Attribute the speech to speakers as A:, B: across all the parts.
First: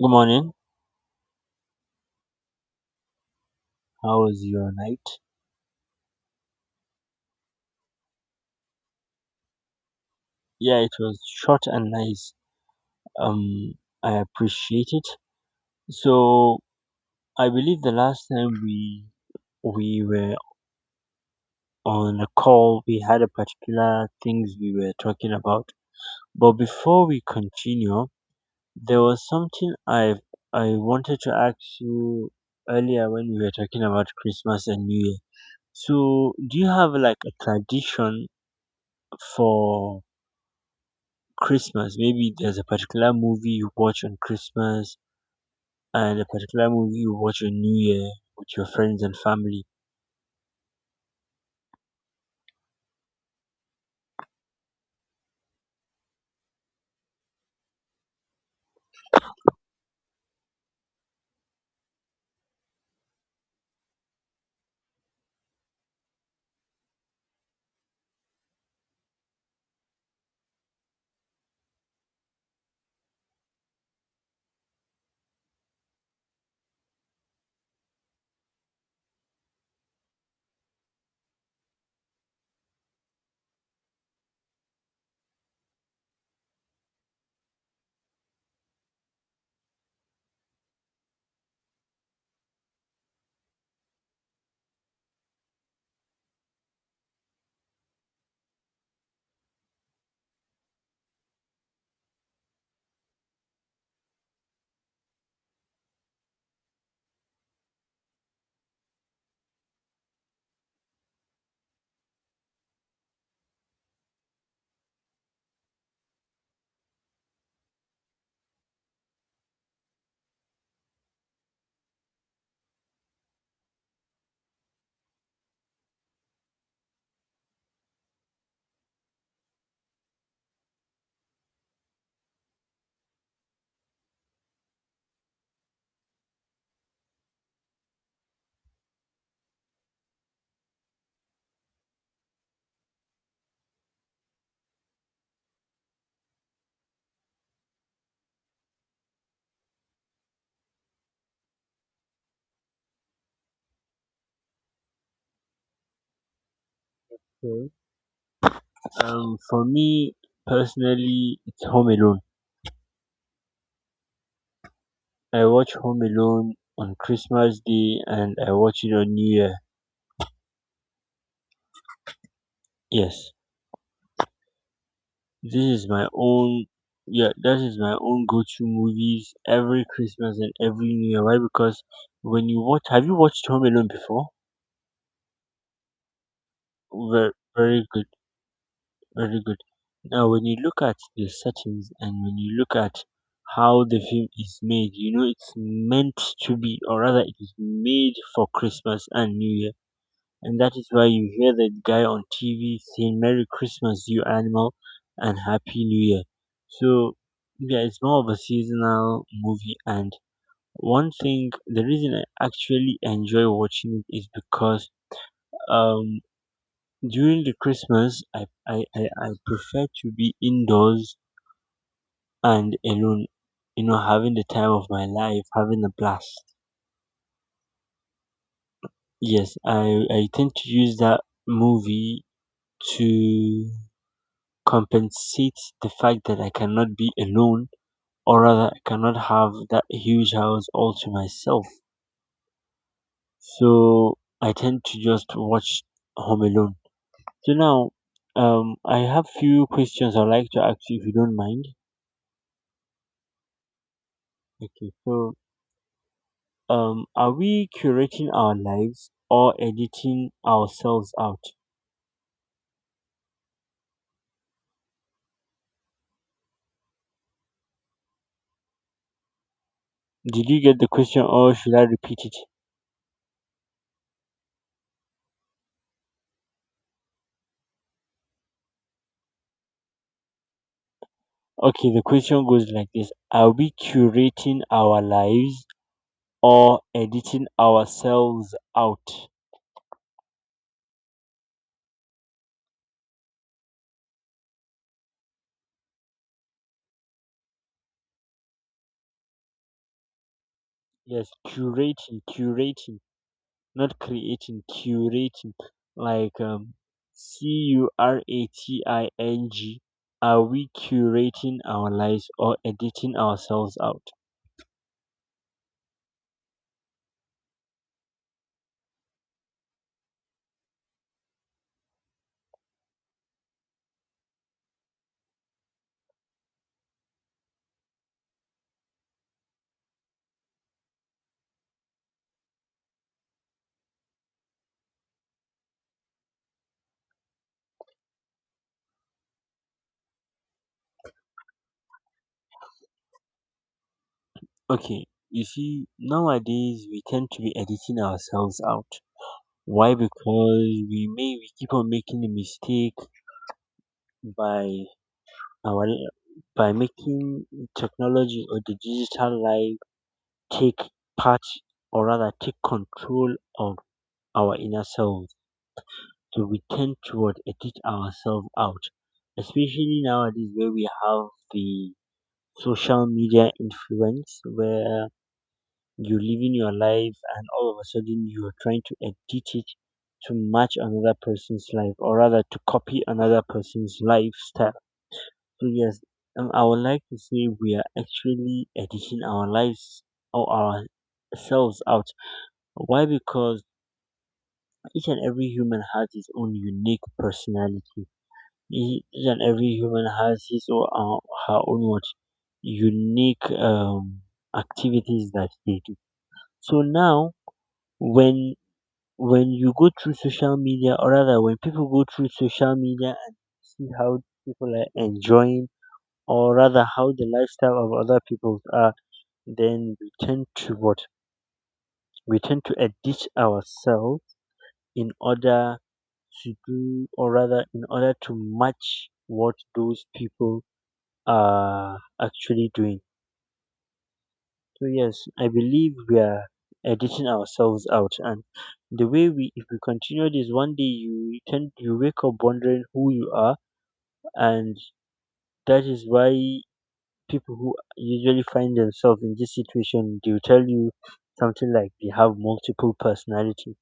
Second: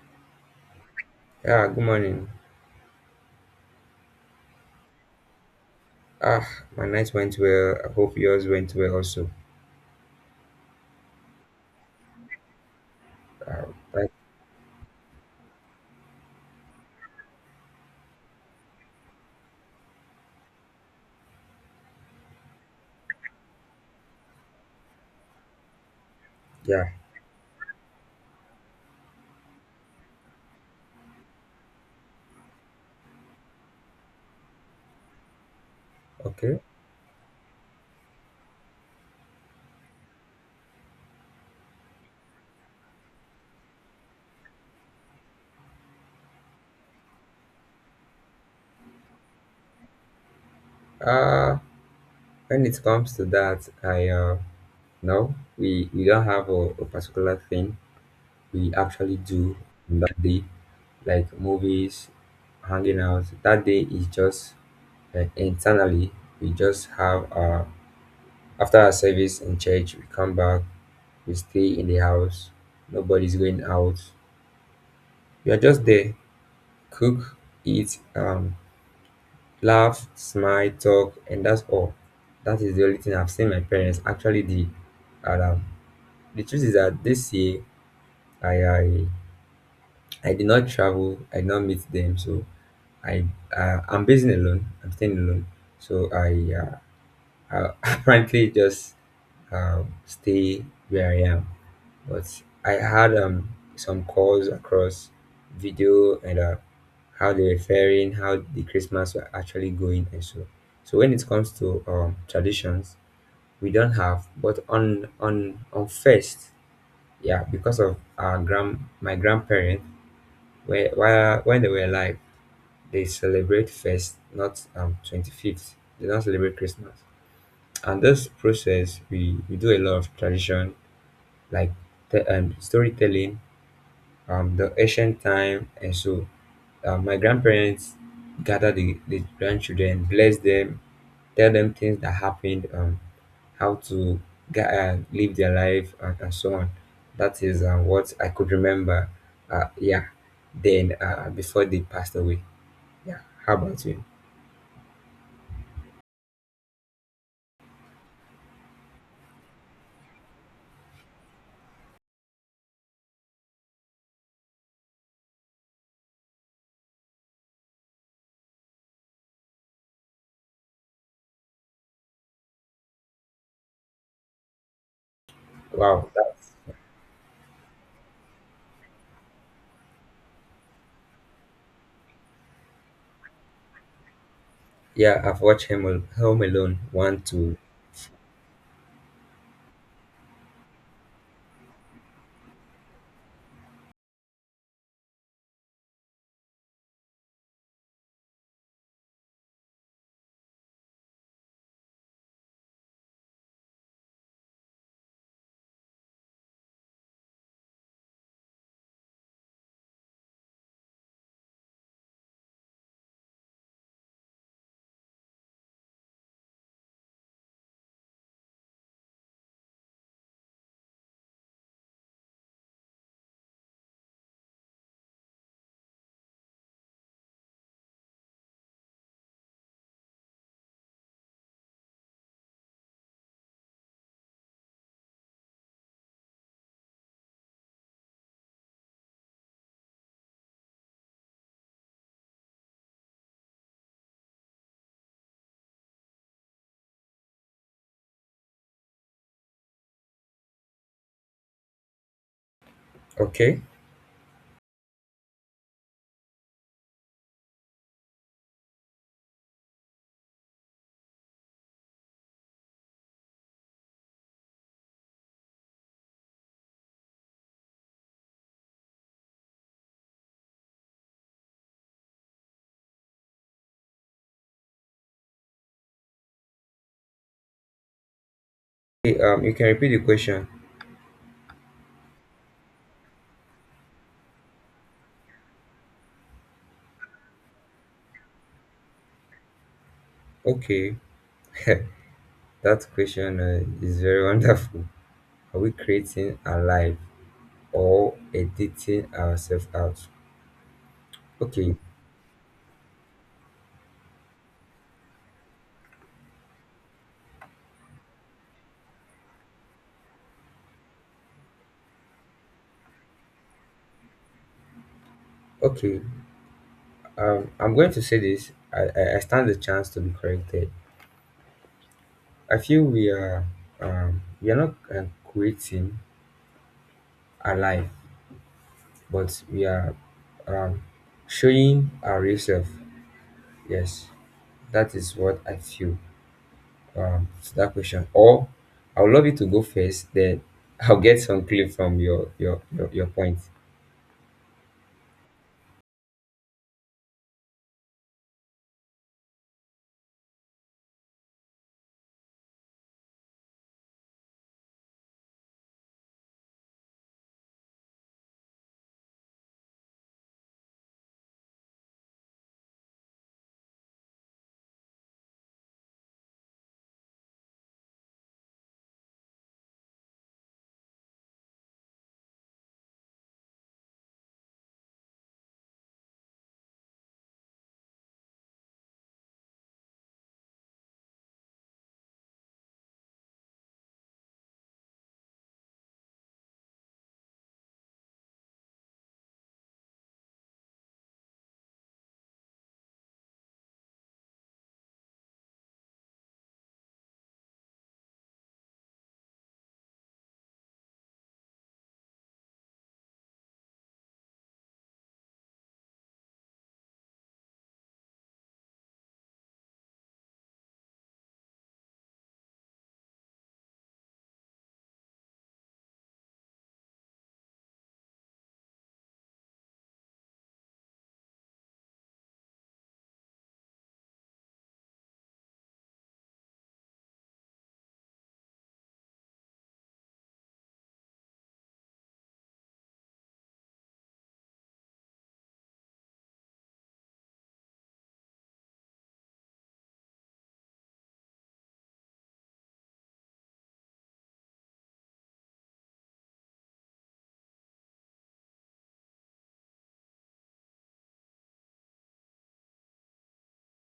A: Good morning.
B: Yeah, good morning.
A: How was your night?
B: Ah, my night went well. I hope yours went well also.
A: Yeah, it was short and nice.
B: Uh,
A: Um,
B: right,
A: I appreciate it. So I believe the last time we were on a call, we had a particular things we were talking about. But
B: yeah,
A: before we continue, there was something I wanted to ask you earlier when we were talking about Christmas and New Year. So do
B: okay.
A: you have like a tradition for Christmas? Maybe there's a particular movie you watch on Christmas and a particular movie you watch on New Year with your friends and family.
B: Uh, when it comes to that, I no, we don't have a particular thing we actually do on that day, like movies, hanging out. That day is just like internally. We just have after our service in church, we come back, we stay in the house. Nobody's going out. We are just there, cook, eat, laugh, smile, talk, and that's all. That is the only thing I've seen my parents actually did. And the truth is that this year I I, I did not travel, I did not meet them, so I I'm basing alone. I'm staying alone, so I apparently just stay where I am. But I had some calls across video and how they were faring, how the Christmas were actually going, and so. So when it comes to traditions, we don't have, but on on first, yeah, because of our grand my grandparents, where while when they were alive, they celebrate first, not 25th. They don't celebrate Christmas. And this process, we do a lot of tradition like the storytelling the ancient time. And so my grandparents gather the grandchildren, bless them, tell them things that happened, how to get, live their life, and so on. That is what I could remember. Yeah, then before they passed away. Yeah, how about you?
A: Okay. For me personally, it's Home Alone. I watch Home Alone on Christmas Day and I watch it on New Year. Yes, this is my
B: Wow.
A: own. Yeah, that is my own go-to movies every Christmas and every New Year. Why? Because when you watch, have you watched Home Alone before?
B: Yeah, I've watched Home Alone 1,
A: Very,
B: 2.
A: very good. Very good. Now, when you look at the settings and when you look at how the film is made, you know it's meant to be, or rather, it is made for Christmas and New Year. And that is why you hear that guy on TV saying, Merry Christmas, you animal, and Happy New Year. So, yeah, it's more of a seasonal movie. And one thing, the reason I actually enjoy watching it is because um during the Christmas, I prefer to be indoors and alone, you know, having the time of my life, having a blast. Yes, I tend to use that movie to compensate the fact that I cannot be alone, or rather, I cannot have that huge house all to myself. So I tend to just watch Home Alone. So now, I have few questions I'd like to ask you if you don't mind.
B: Okay.
A: Okay, so are we curating our lives or editing ourselves out? Did you get the question or should I repeat it?
B: Hey, you can repeat the question.
A: Okay, the question goes like this. Are we curating our lives or editing ourselves out?
B: Okay, that question is very wonderful. Are we creating a life? Or editing ourselves out.
A: Yes,
B: Okay,
A: curating, curating, not creating, curating. Like curating. Are we curating our lives or editing ourselves out?
B: okay. I'm going to say this. I stand the chance to be corrected. I feel we are not creating our life, but we are um, showing our real self. Yes, that is what I feel to that question. Or I would love you to go first, then I'll get some clue from your your point.
A: Okay, you see, nowadays we tend to be editing ourselves out. Why? Because we keep on making a mistake by our by making technology or the digital life take part or rather take control of our inner selves. So we tend to what, edit ourselves out, especially nowadays where we have the social media influence where you're living your life and all of a sudden you're trying to edit it to match another person's life or rather to copy another person's lifestyle. So yes, I would like to say we are actually editing our lives or ourselves out. Why? Because each and every human has his own unique personality. Each and every human has his or her own what unique activities that they do. So now, when when you go through social media or rather when people go through social media and see how people are enjoying or rather how the lifestyle of other people are, then we tend to addict ourselves in order to do or rather in order to match what those people are actually doing. So yes, I believe we are editing ourselves out, and the way we, if we continue this, one day you wake up wondering who you are, and that is why people who usually find themselves in this situation, they'll tell you something like they have multiple personality.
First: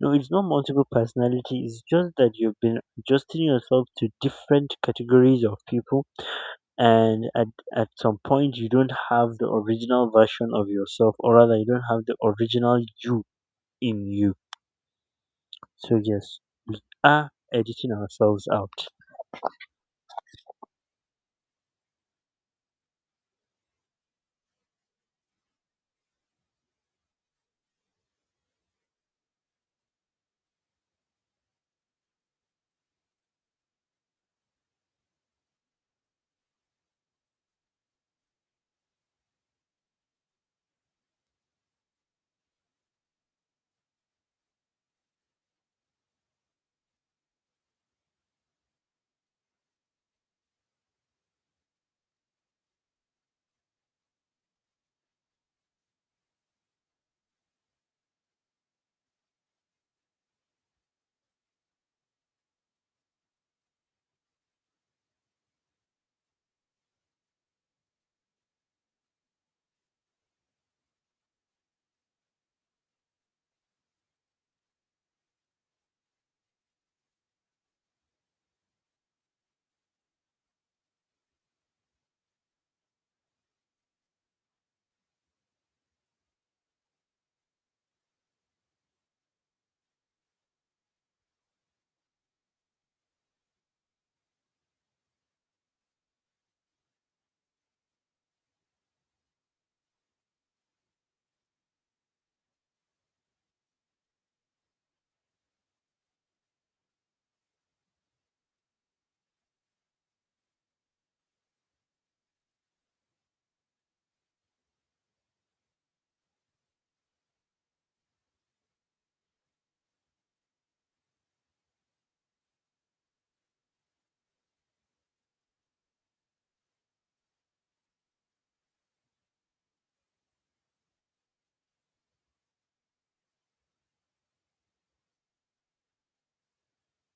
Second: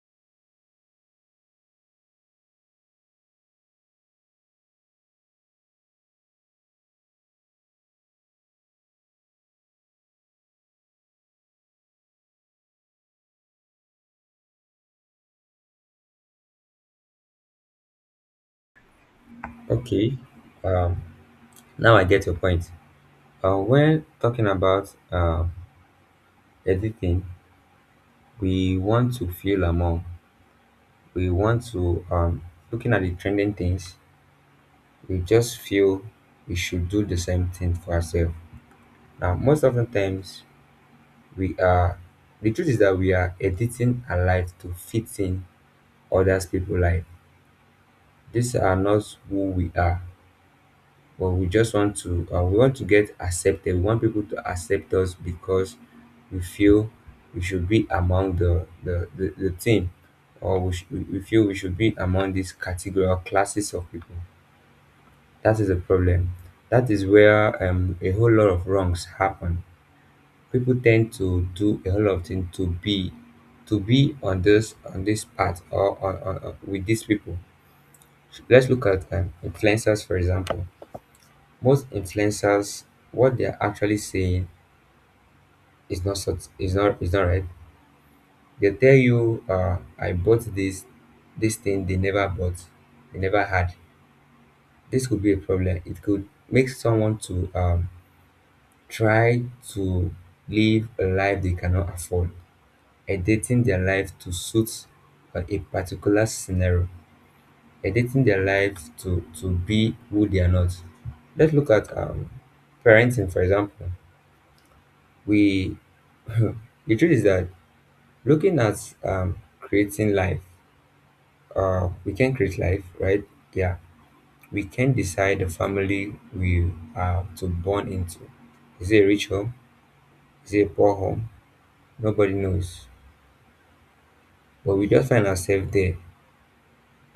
A: No, it's not multiple personality. It's just that you've been adjusting yourself to different categories of people and at some point you don't have the original version of yourself or rather you don't have the original you in you. So yes, are editing ourselves out.
B: Okay, now I get your point. When talking about editing, we want to feel among, we want to, um, looking at the trending things, we just feel we should do the same thing for ourselves. Now, most often times, we are, the truth is that we are editing our life to fit in others people's life. These are not who we are. But we just want to we want to get accepted. We want people to accept us because we feel we should be among the team or we feel we should be among these category or classes of people. That is a problem. That is where a whole lot of wrongs happen. People tend to do a whole lot of things to be on this path or with these people. Let's look at influencers for example. Most influencers what they're actually saying is not right. They tell you I bought this this thing they never bought, they never had. This could be a problem. It could make someone to try to live a life they cannot afford, editing their life to suit a particular scenario, editing their life to be who they are not. Let's look at parenting for example. We The truth is that looking at um, creating life, we can create life, right? Yeah, we can decide the family we are to born into. Is it a rich home? Is it a poor home? Nobody knows. But we just find ourselves there.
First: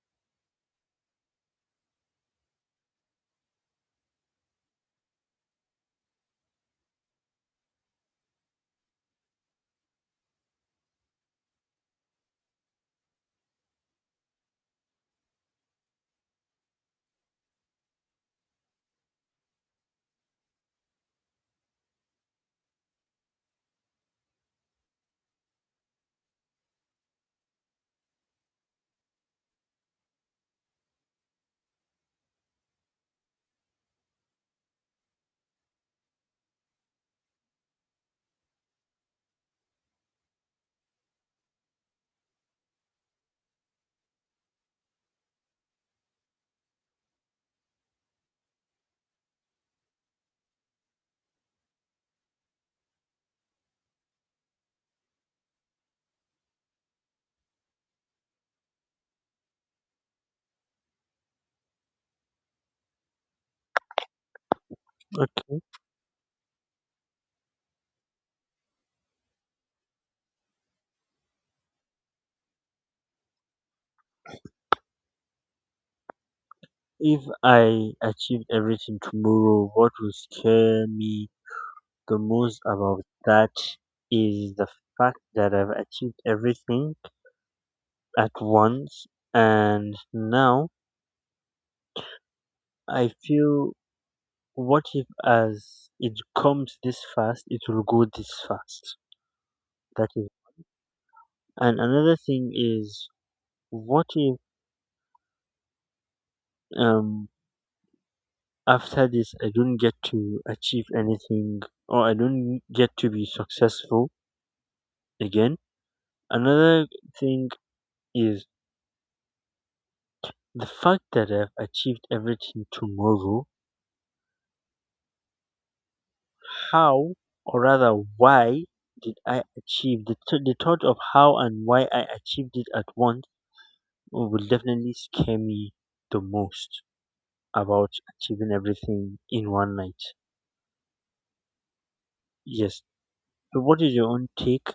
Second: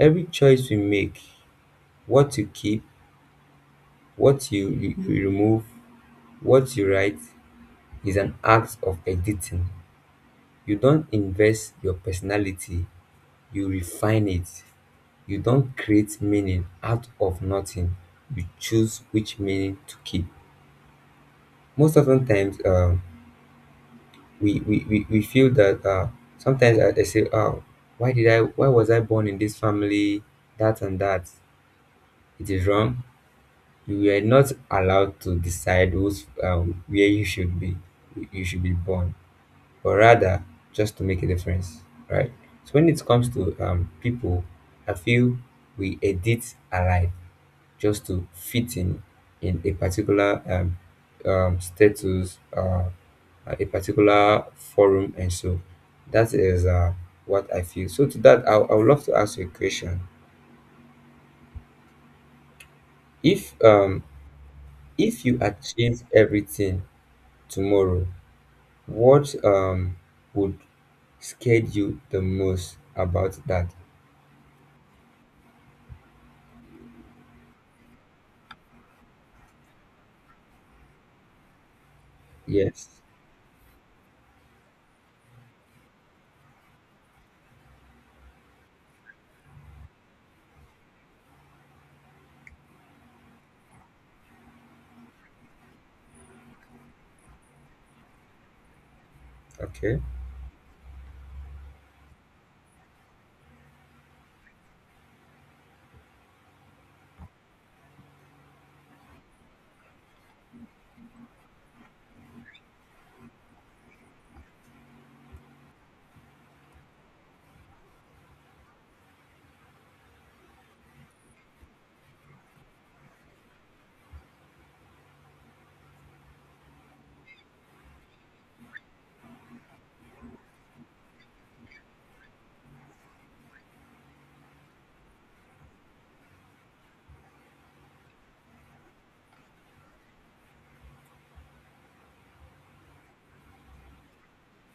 B: Every choice we make, what you keep, what you remove, what you write, is an act of editing. You don't invest your personality, you refine it. You don't create meaning out of nothing, you choose which meaning to keep. Most often times we feel that sometimes I say, oh, why was I born in this family, that and that. It is wrong. You were not allowed to decide who's where you should be, you should be born, but rather just to make a difference, right? So when it comes to people, I feel we edit our life just to fit in a particular status, a particular forum, and so that is what I feel. So to that, I would love to ask you a question. If um, if you
A: Okay.
B: achieve everything tomorrow, what would scare you the most about that?
A: If I achieved everything tomorrow, what will scare me the most
B: Yes.
A: about that is the fact that I've achieved everything at once, and now I feel, what if as it comes this fast, it will go this fast.
B: Okay.
A: That is. And another thing is, what if um after this I don't get to achieve anything, or I don't get to be successful again. Another thing is the fact that I've achieved everything tomorrow. How, or rather, why did I achieve, the thought of how and why I achieved it at once will definitely scare me the most about achieving everything in one night. Yes. So what is your own take?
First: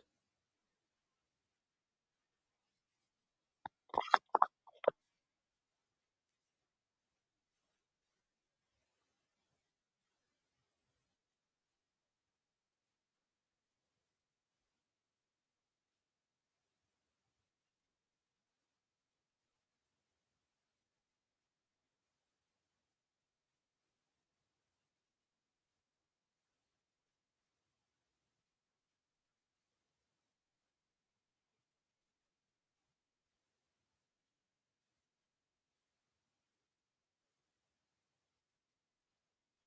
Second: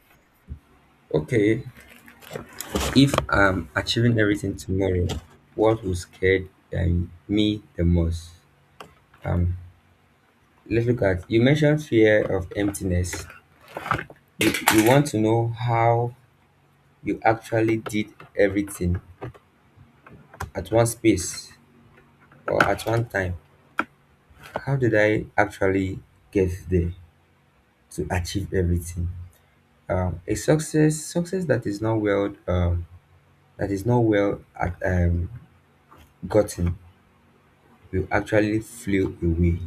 B: Okay. If I'm achieving everything tomorrow, what will scare me the most? um let's look at you mentioned fear of emptiness. You want to know how you actually did everything at one space or at one time. How did I actually get there to achieve everything? A success that is not well that is not well gotten will actually flew away,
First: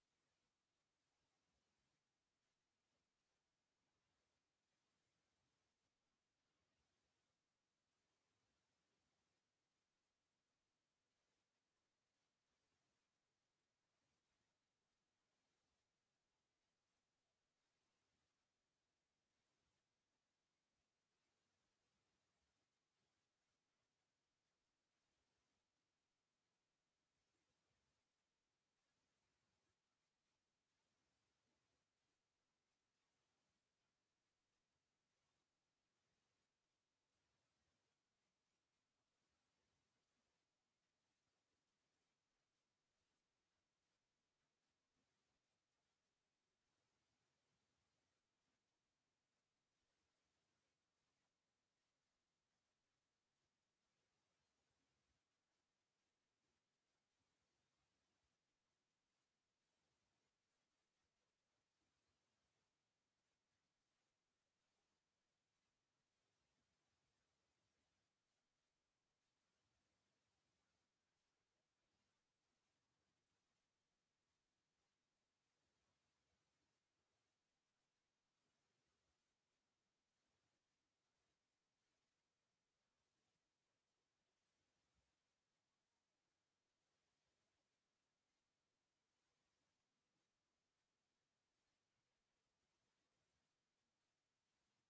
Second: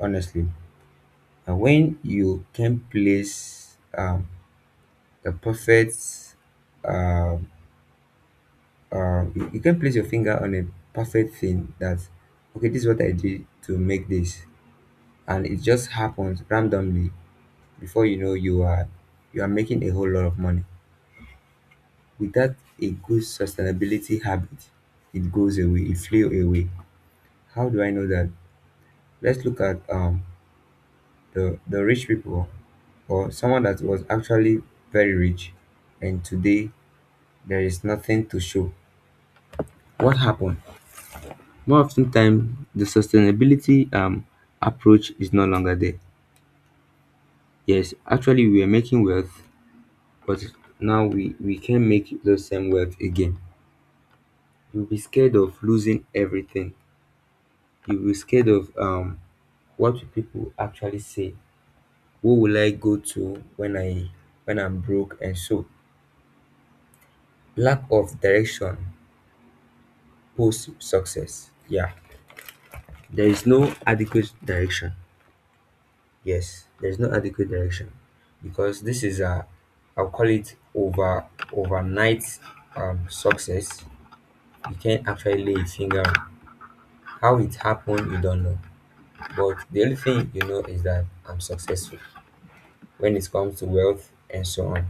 B: honestly. And when you can place the perfect um you, you can place your finger on a perfect thing that, okay, this is what I did to make this, and it just happens randomly. Before you know you are making a whole lot of money without a good sustainability habit, it goes away, it flew away. How do I know that? Let's look at the rich people or someone that was actually very rich, and today there is nothing to show. What happened? More often time the sustainability approach is no longer there. Yes, actually we are making wealth, but now we can't make the same wealth again. You'll be scared of losing everything, you'll be scared of what will people actually say, who will I go to when I when I'm broke, and so lack of direction post success. Yeah, there is no adequate direction. Yes, there's no adequate direction because this is a, I'll call it overnight success. You can't actually lay a finger on how it happened. You don't know, but the only thing you know is that I'm successful when it comes to wealth and so on.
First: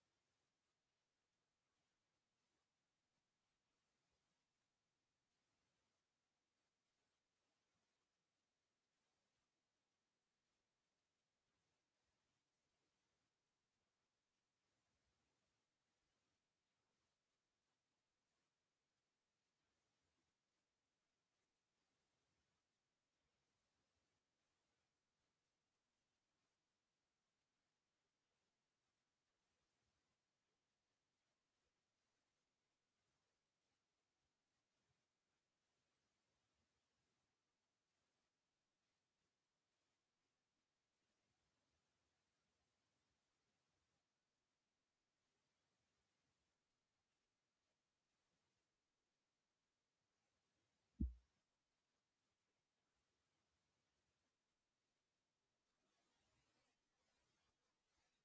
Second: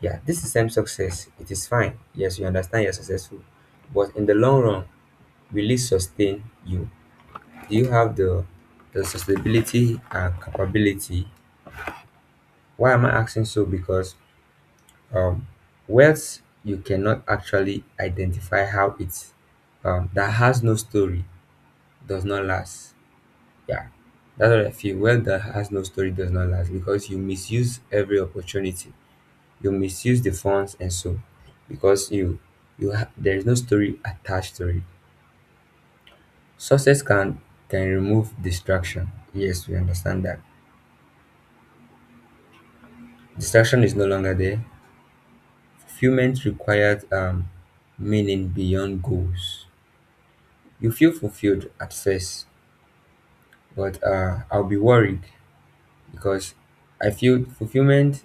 B: Yeah, this is same success. It is fine. Yes, you understand you're successful, but in the long run, will it sustain you? Do you have the sustainability and capability? Why am I asking so? Because um, wealth you cannot actually identify how it's that has no story does not last. Yeah, that's what I feel. Wealth that has no story does not last because you misuse every opportunity. You misuse the funds and so because there is no story attached to it. Success can remove distraction. Yes, we understand that distraction is no longer there. Fulfillment required meaning beyond goals. You feel fulfilled at first, but I'll be worried because I feel fulfillment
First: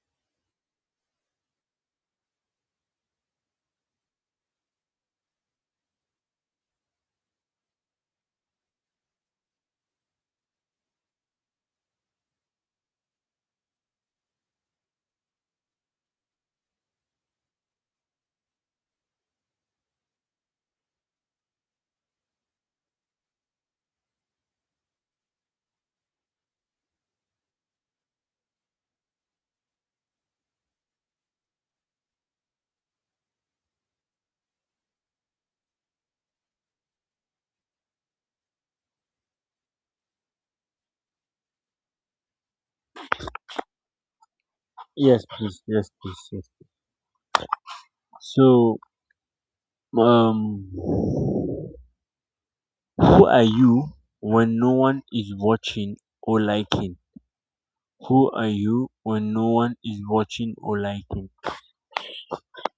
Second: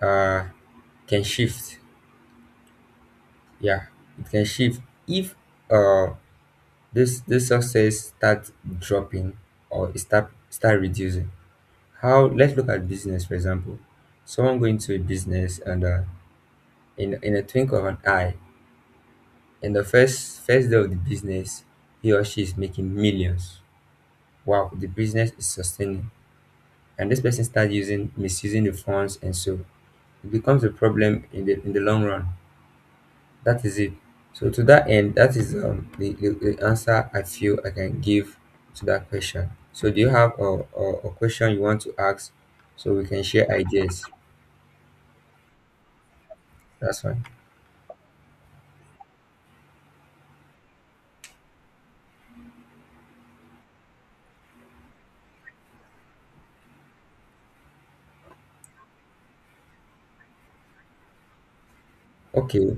B: uh, can shift. Yeah, it can shift if uh, this this success start dropping or it start reducing. How? Let's look at business for example. Someone going to a business and in a twinkle of an eye, in the first day of the business, he or she is making millions. Wow, the business is sustaining and this person start using misusing the funds, and so it becomes a problem in the long run. That is it. So to that end, that is the, the answer I feel I can give to that question. So do you have a question you want to ask so we can share ideas?
A: Yes, please. Yes, please. Yes.
B: That's fine.
A: So, who are you when no one is watching or liking? Who are you when no one is watching or liking?
B: Okay,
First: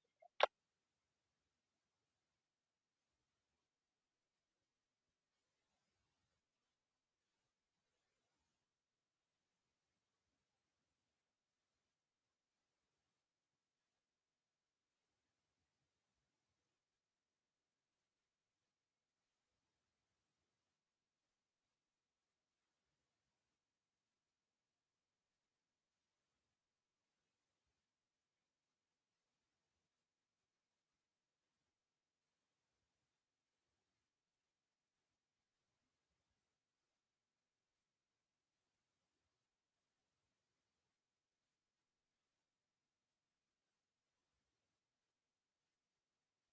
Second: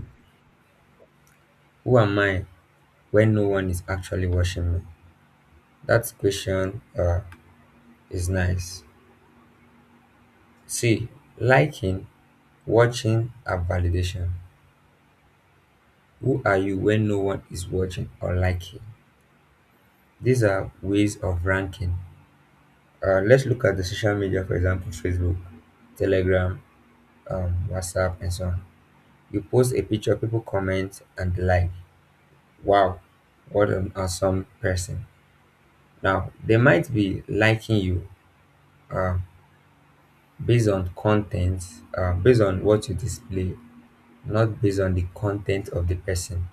B: who am I when no one is actually watching me? That question is nice. See, liking, watching are validation. Who are you when no one is watching or liking? These are ways of ranking. Let's look at the social media, for example, Facebook, Telegram, WhatsApp, and so on. You post a picture, people comment and like, wow, what an awesome person. Now, they might be liking you uh, based on content, based on what you display, not based on the content of the person.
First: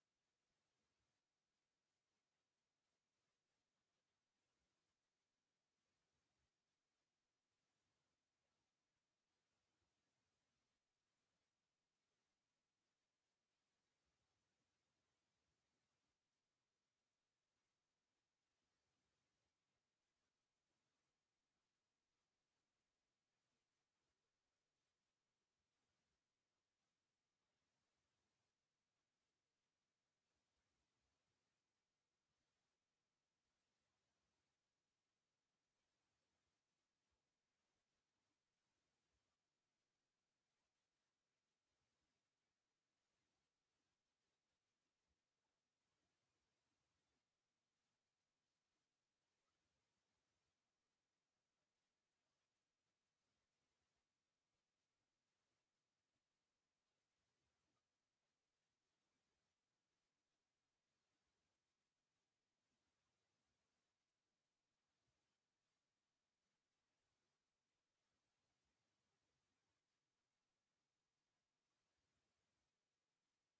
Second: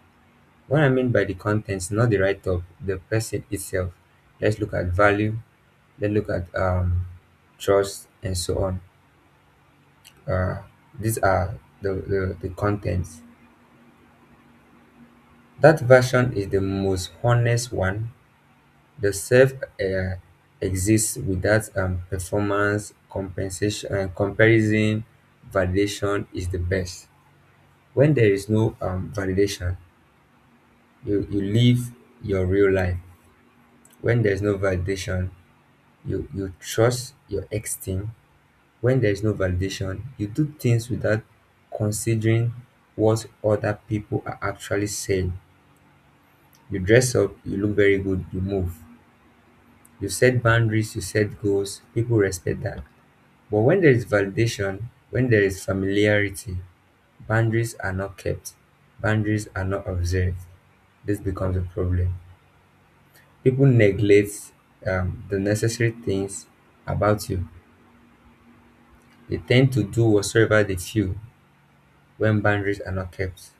B: What I mean by the content, not the write up, the person itself. Let's look at value, let's look at trust, and so on. uh, these are the contents. That version is the most honest one. The self uh, exists without performance compensation comparison. Validation is the best. When there is no validation, you live your real life. When there is no validation, you trust your extreme. When there is no validation, you do things without considering what other people are actually saying. You dress up, you look very good, you move. You set boundaries, you set goals, people respect that. But when there is validation, when there is familiarity, boundaries are not kept, boundaries are not observed. This becomes a problem. People neglect the necessary things about you. They tend to do whatsoever they feel when boundaries are not kept.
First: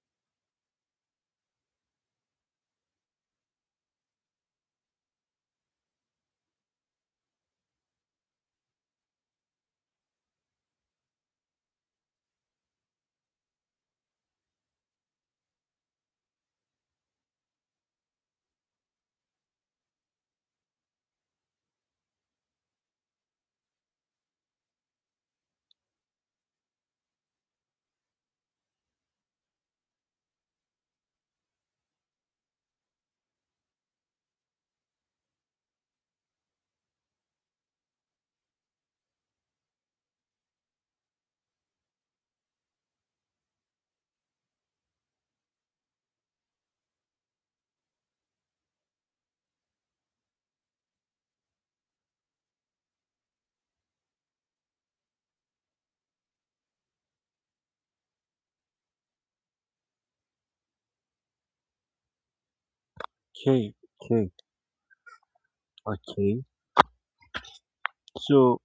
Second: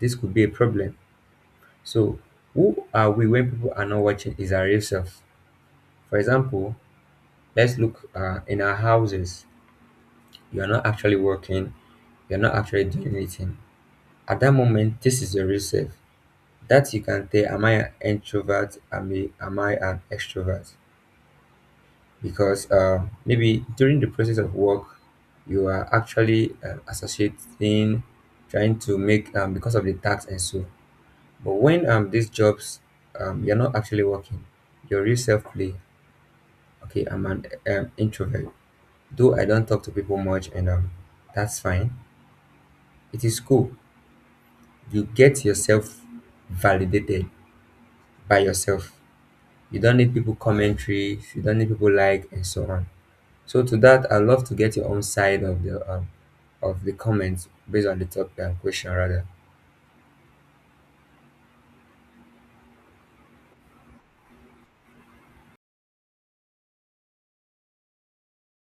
B: This could be a problem. So, who are we when people are not watching is our real self? For example, let's look in our houses, you're not actually working, you're not actually doing anything. At that moment, this is your real self, that you can tell, am I an introvert, am I an extrovert? Because maybe during the process of work you are actually associating, trying to make, because of the tax and so. But when these jobs, you're not actually working, your real self play. Okay, I'm an introvert, though I don't talk to people much, and that's fine, it is cool. You get yourself validated by yourself. You don't need people commentary. You don't need people like and so on. So, to that, I would love to get your own side of the comments based on the top question rather.
A: Okay, okay, okay. So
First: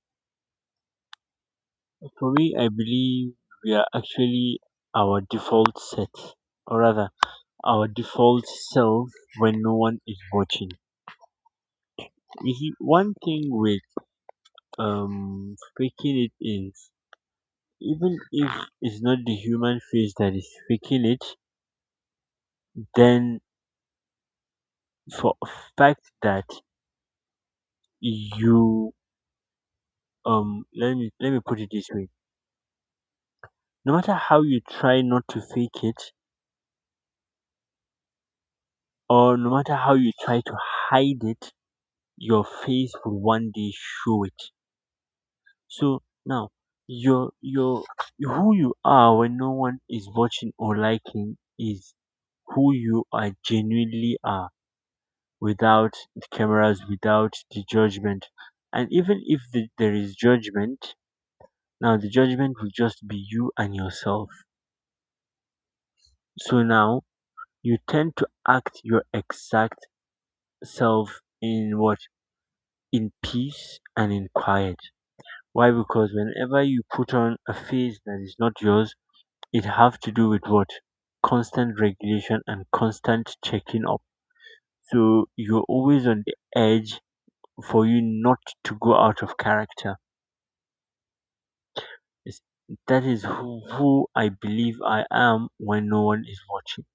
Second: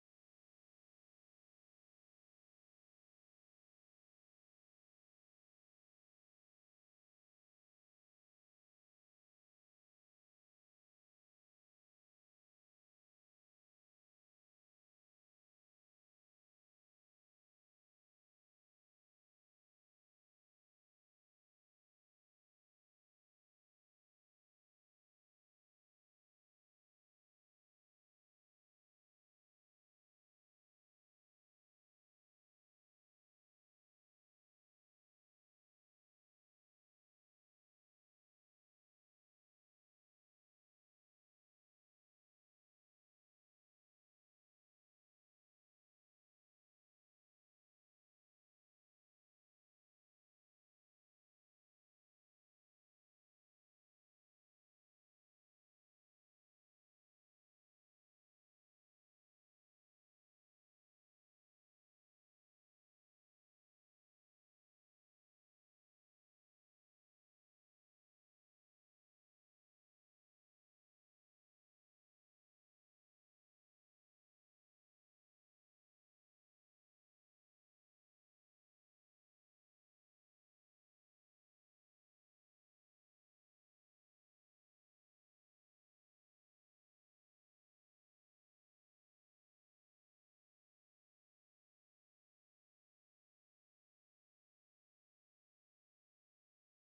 A: for me, I believe we are actually our default set, or rather, our default self when no one is watching. You see, one thing with faking it is, even if it's not the human face that is faking it, then for a fact that you, let me put it this way. No matter how you try not to fake it, or no matter how you try to hide it, your face will one day show it. So now your who you are when no one is watching or liking is who you are genuinely are, without the cameras, without the judgment. And even if there is judgment, now the judgment will just be you and yourself. So now you tend to act your exact self in what? In peace and in quiet. Why? Because whenever you put on a face that is not yours, it have to do with what, constant regulation and constant checking up, so you're always on the edge for you not to go out of character. It's- that is who I believe I am when no one is watching.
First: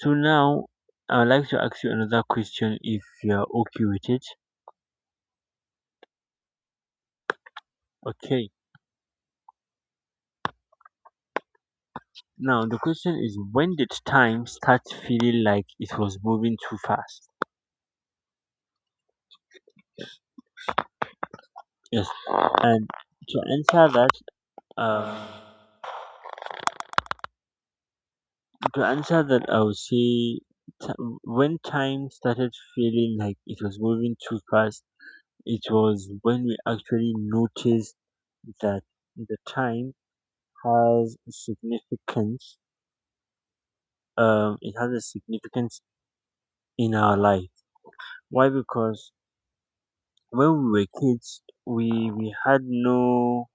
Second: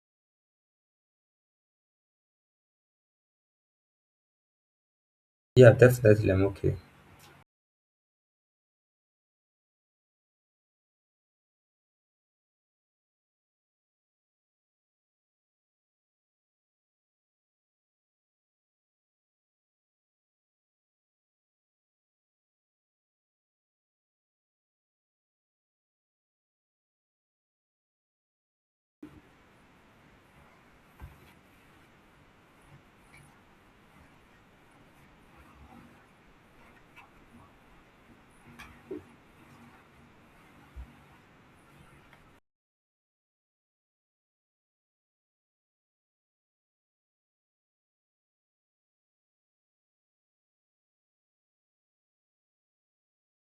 A: So now I'd like to ask you another question if you're okay with it.
B: Yeah, definitely, I'm okay.
A: Okay, now the question is, when did time start feeling like it was moving too fast? Yes. And to answer that um to answer that, I would say, ti when time started feeling like it was moving too fast, it was when we actually noticed that the time has significance. It has a significance in our life. Why? Because when we were kids,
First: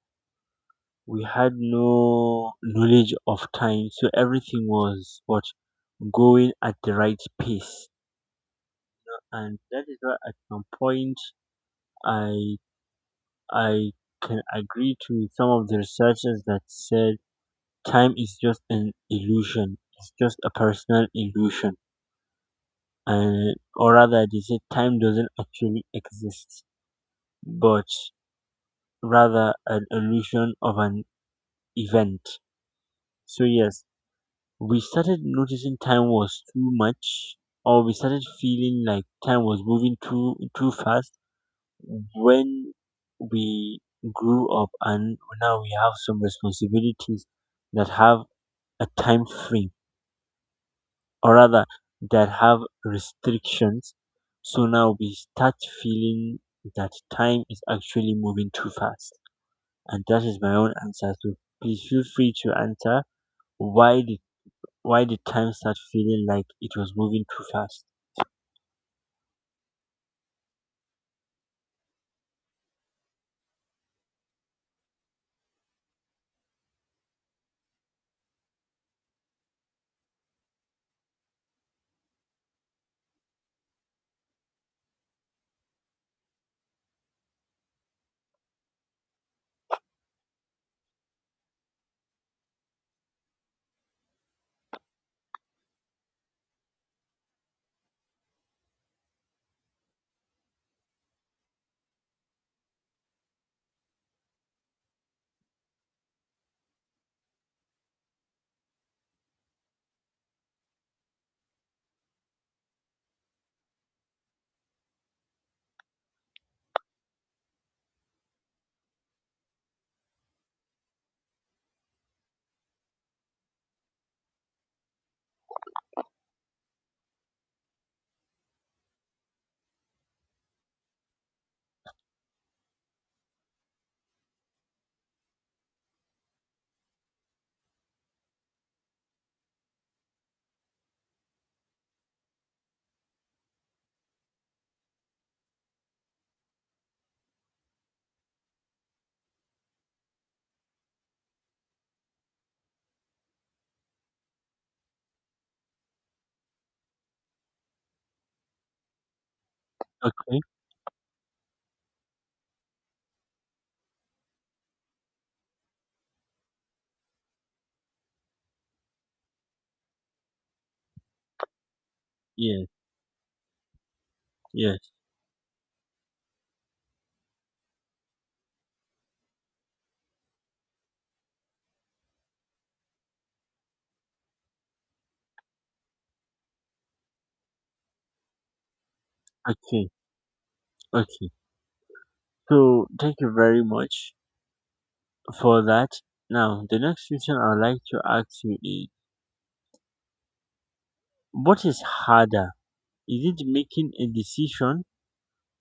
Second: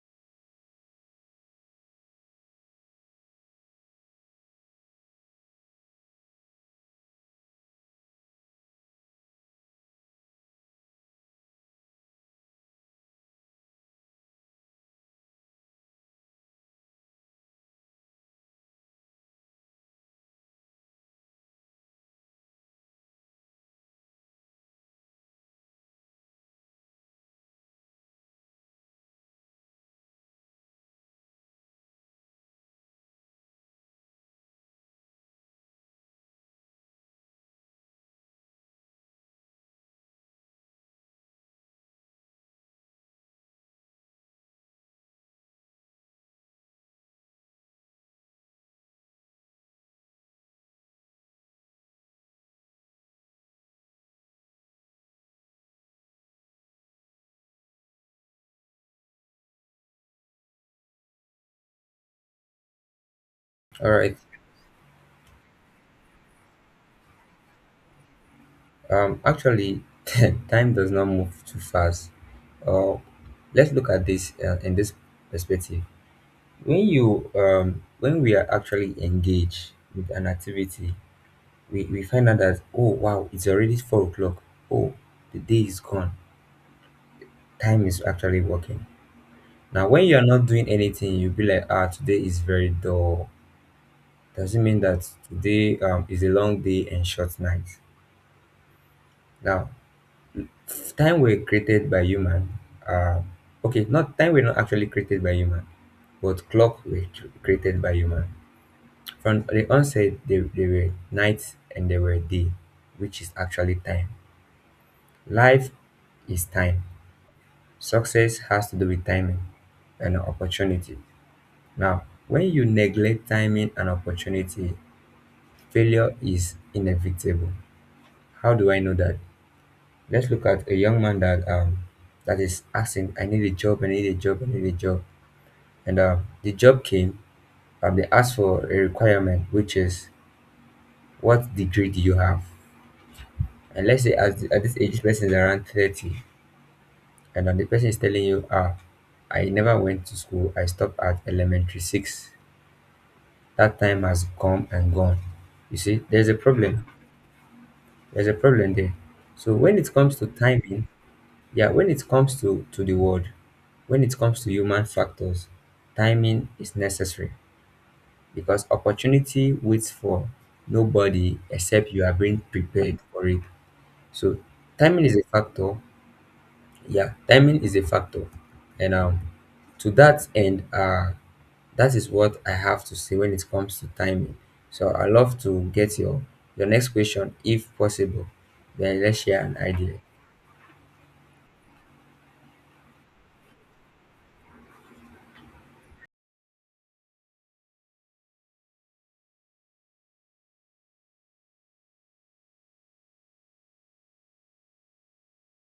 A: we had no knowledge of time, so everything was what, going at the right pace, and that is why at some point I I can agree to some of the researchers that said time is just an illusion. It's just a personal illusion, and or rather, they said time doesn't actually exist, but rather an illusion of an event. So yes, we started noticing time was too much, or we started feeling like time was moving too fast when we grew up and now we have some responsibilities that have a time frame, or rather that have restrictions, so now we start feeling that time is actually moving too fast, and that is my own answer. So please feel free to answer.
B: All
A: why
B: right.
A: did why did time start feeling like it was moving too fast?
B: Actually, time does not move too fast. uh let's look at this, in this perspective. When you when we are actually engaged with an activity, we find out that, oh wow, it's already 4 o'clock. Oh, the day is gone. Time is actually working. Now when you're not doing anything, you'll be like, ah, today is very dull. Doesn't mean that today is a long day and short night. Now, time were created by human. um okay, not time were not actually created by human, but clock were created by human. From the onset, they were night and they were day, which is actually time. Life is time. Success has to do with timing and opportunity. Now, when you neglect timing and opportunity, failure is inevitable. How do I know that? Let's look at a young man that that is asking, I need a job, I need a job, I need a job. And the job came, and they asked for a requirement, which is, what degree do you have? And let's say at this age, this person is around 30, and then the person is telling you, ah, I never went to school, I stopped at elementary six." That time has come and gone. You see, there's a problem. There's a problem there. So when it comes to
A: Okay.
B: timing, yeah, when it comes to the world, when it comes to human factors, timing is necessary because opportunity waits for nobody except you are being
A: Yes.
B: prepared for it. So,
A: Yes.
B: timing is a factor. Yeah, timing is a factor. And to that end, that is what I have to say when it comes to timing. So I love to get your next question if possible. Then let's share an
A: Okay,
B: idea.
A: okay. So thank you very much for that. Now, the next question I'd like to ask you is, what is harder? Is it making a decision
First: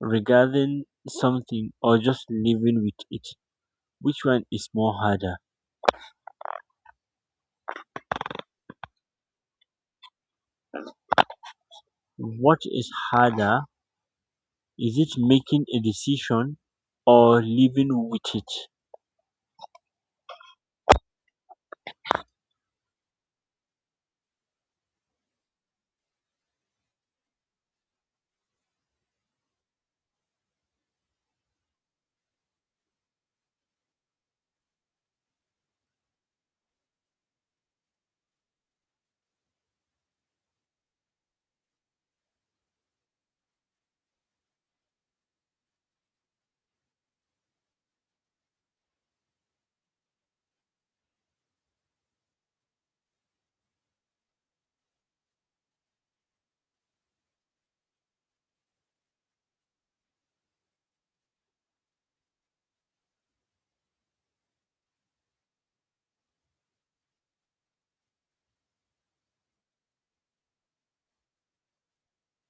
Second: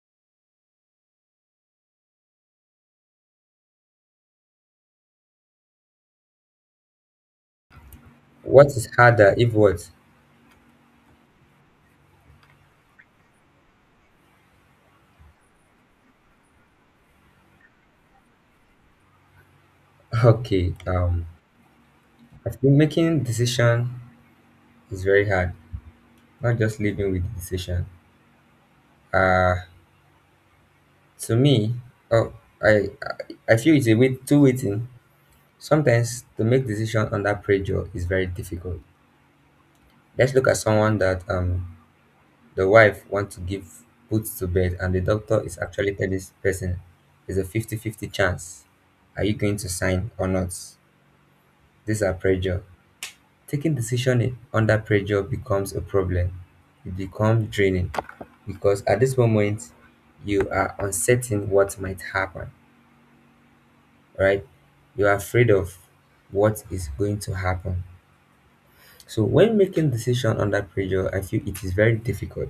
A: regarding something or just living with it? Which one is more harder?
B: What is harder if what?
A: What is harder? Is it making a decision or living with it?
B: Okay, I think making decision is very hard. Not just living with decision. Uh to me, oh, I feel it's a bit too waiting. Sometimes to make decision under pressure is very difficult. Let's look at someone that the wife wants to give boots to bed, and the doctor is actually telling this person it's a 50-50 chance. Are you going to sign or not? These are pressure. Taking decision under pressure becomes a problem. It becomes draining because at this moment you are uncertain what might happen, right? You are afraid of what is going to happen. So when making decision under pressure, I feel it is very difficult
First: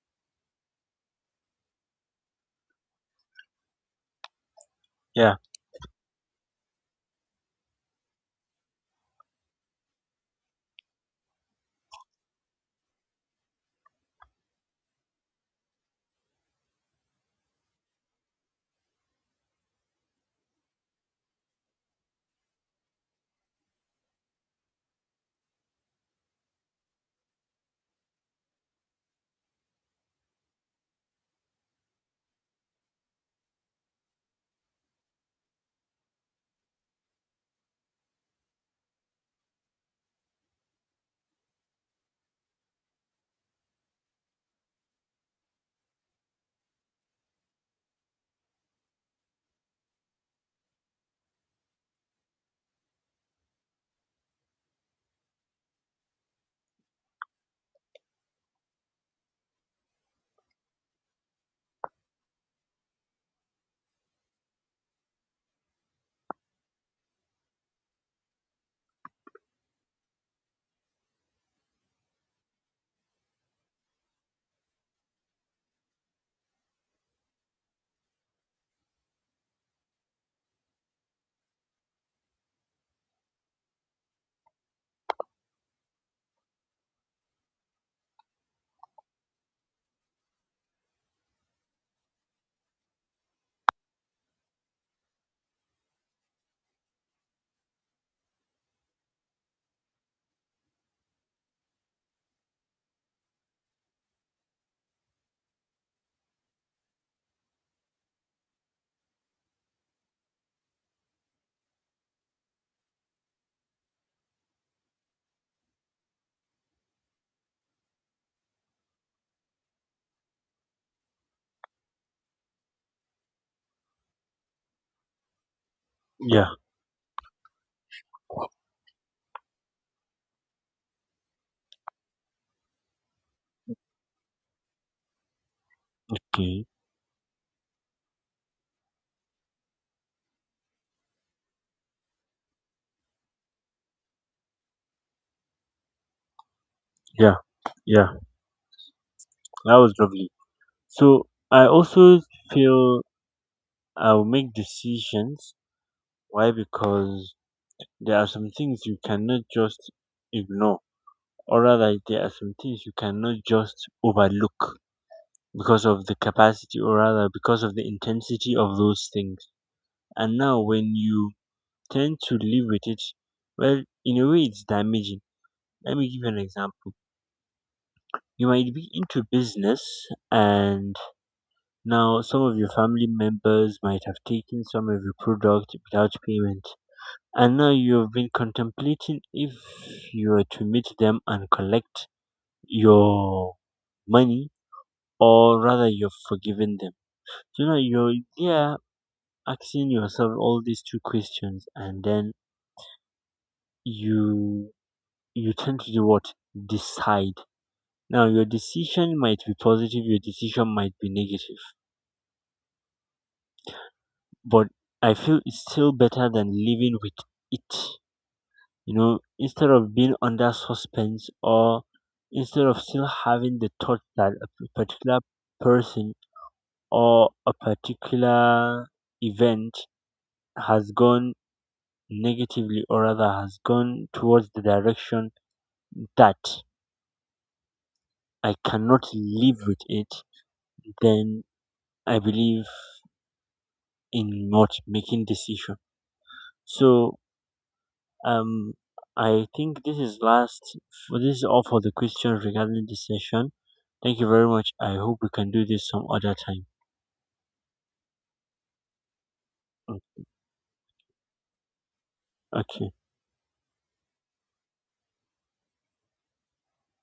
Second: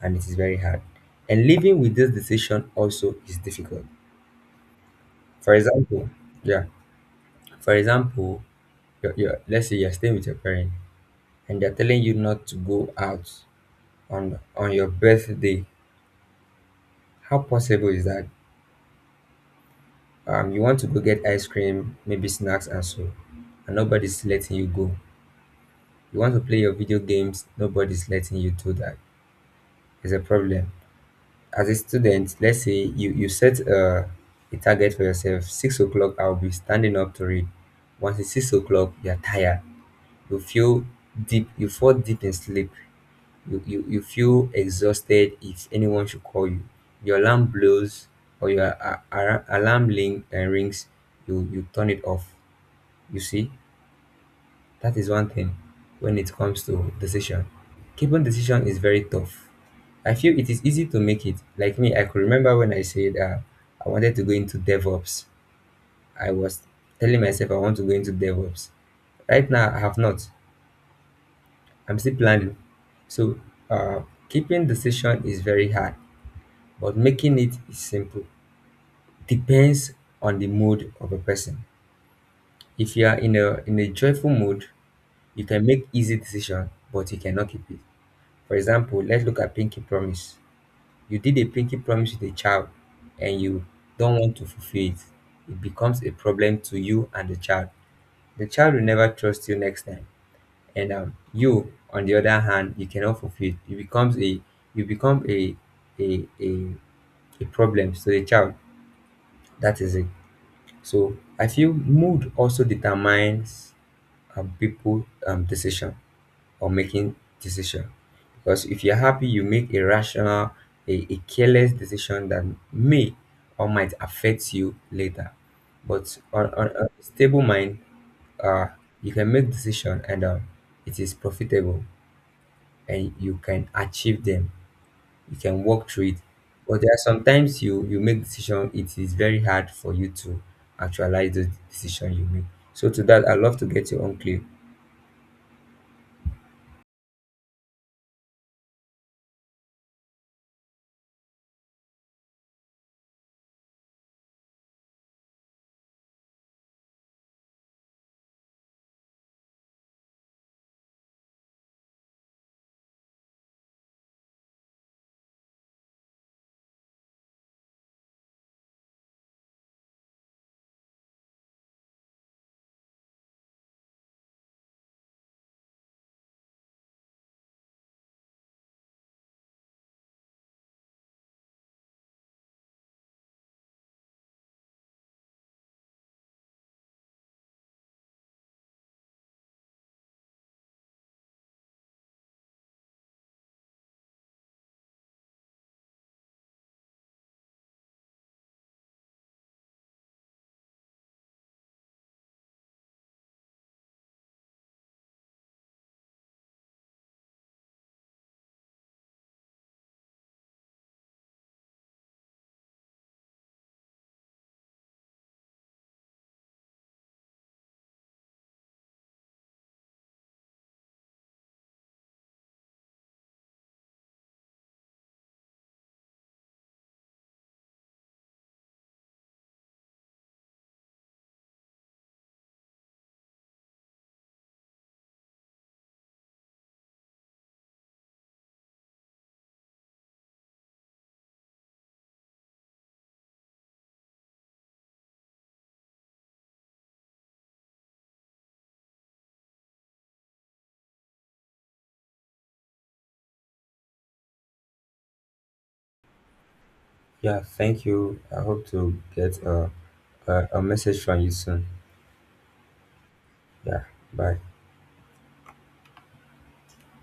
B: and it is very hard. And living with this decision also is difficult.
A: Yeah,
B: For example, yeah, for example, let's say you're staying with your parent and they're telling you not to go out on your birthday. How possible is that? You want to go get ice cream, maybe snacks and so, and nobody's letting you go. You want to play your video games, nobody's letting you do that. It's a problem. As a student, let's say you set a target for yourself. 6 o'clock, I'll be standing up to read. Once it's 6 o'clock, you're tired. You feel deep. You fall deep in sleep. You feel exhausted. If anyone should call you, your alarm blows or your alarm ling, rings, you turn it off. You see, that is one thing when it comes to decision. Keeping decision is very tough. I feel it is easy to make it. Like me, I could remember when I said I wanted to go into DevOps. I was telling myself I want to go into DevOps. Right now, I have not. I'm still planning. So, uh, keeping decision is very hard, but making it is simple. Depends on the mood of a person. If you are in a joyful mood, you can make easy decision, but you cannot keep it. For example, let's look at pinky promise. You did a pinky promise with a child and you don't want to fulfill it. It becomes a problem to you and the child. The child will never trust you next time. And you, on the other hand, you cannot fulfill it. It becomes a, you become a a a, a problem to the child. That is it. So I feel mood also determines people decision, or making decision, because if you're happy you make a rational, a careless decision that may or might affect you later. But
A: yeah,
B: on a stable mind, uh you can make decision, and it is profitable and you can achieve them, you can work through it.
A: okay,
B: But there are sometimes you make decision, it is very hard for you to actualize the decision you make. So to that, I love to get your own clue.
A: yeah, yeah. That was lovely. So, I also feel I'll make decisions. Why? Because there are some things you cannot just ignore, or rather, there are some things you cannot just overlook because of the capacity, or rather, because of the intensity of those things. And now, when you tend to live with it, well, in a way, it's damaging. Let me give you an example. You might be into business, and now some of your family members might have taken some of your product without payment. And now you have been contemplating if you are to meet them and collect your money, or rather you've forgiven them. So, you know, you're, yeah, asking yourself all these two questions, and then you you tend to do what, decide. Now your decision might be positive, your decision might be negative, but I feel it's still better than living with it. You know, instead of being under suspense, or instead of still having the thought that a particular person or a particular event has gone negatively, or rather has gone towards the direction that I cannot live with it, then I believe in not making decision. So um I think this is all for the question regarding this session. Thank you very much. I hope we can do this some other time.
B: Yeah, thank you. I hope to get a,
A: Mm.
B: a message from you soon.
A: Okay.
B: Yeah, bye.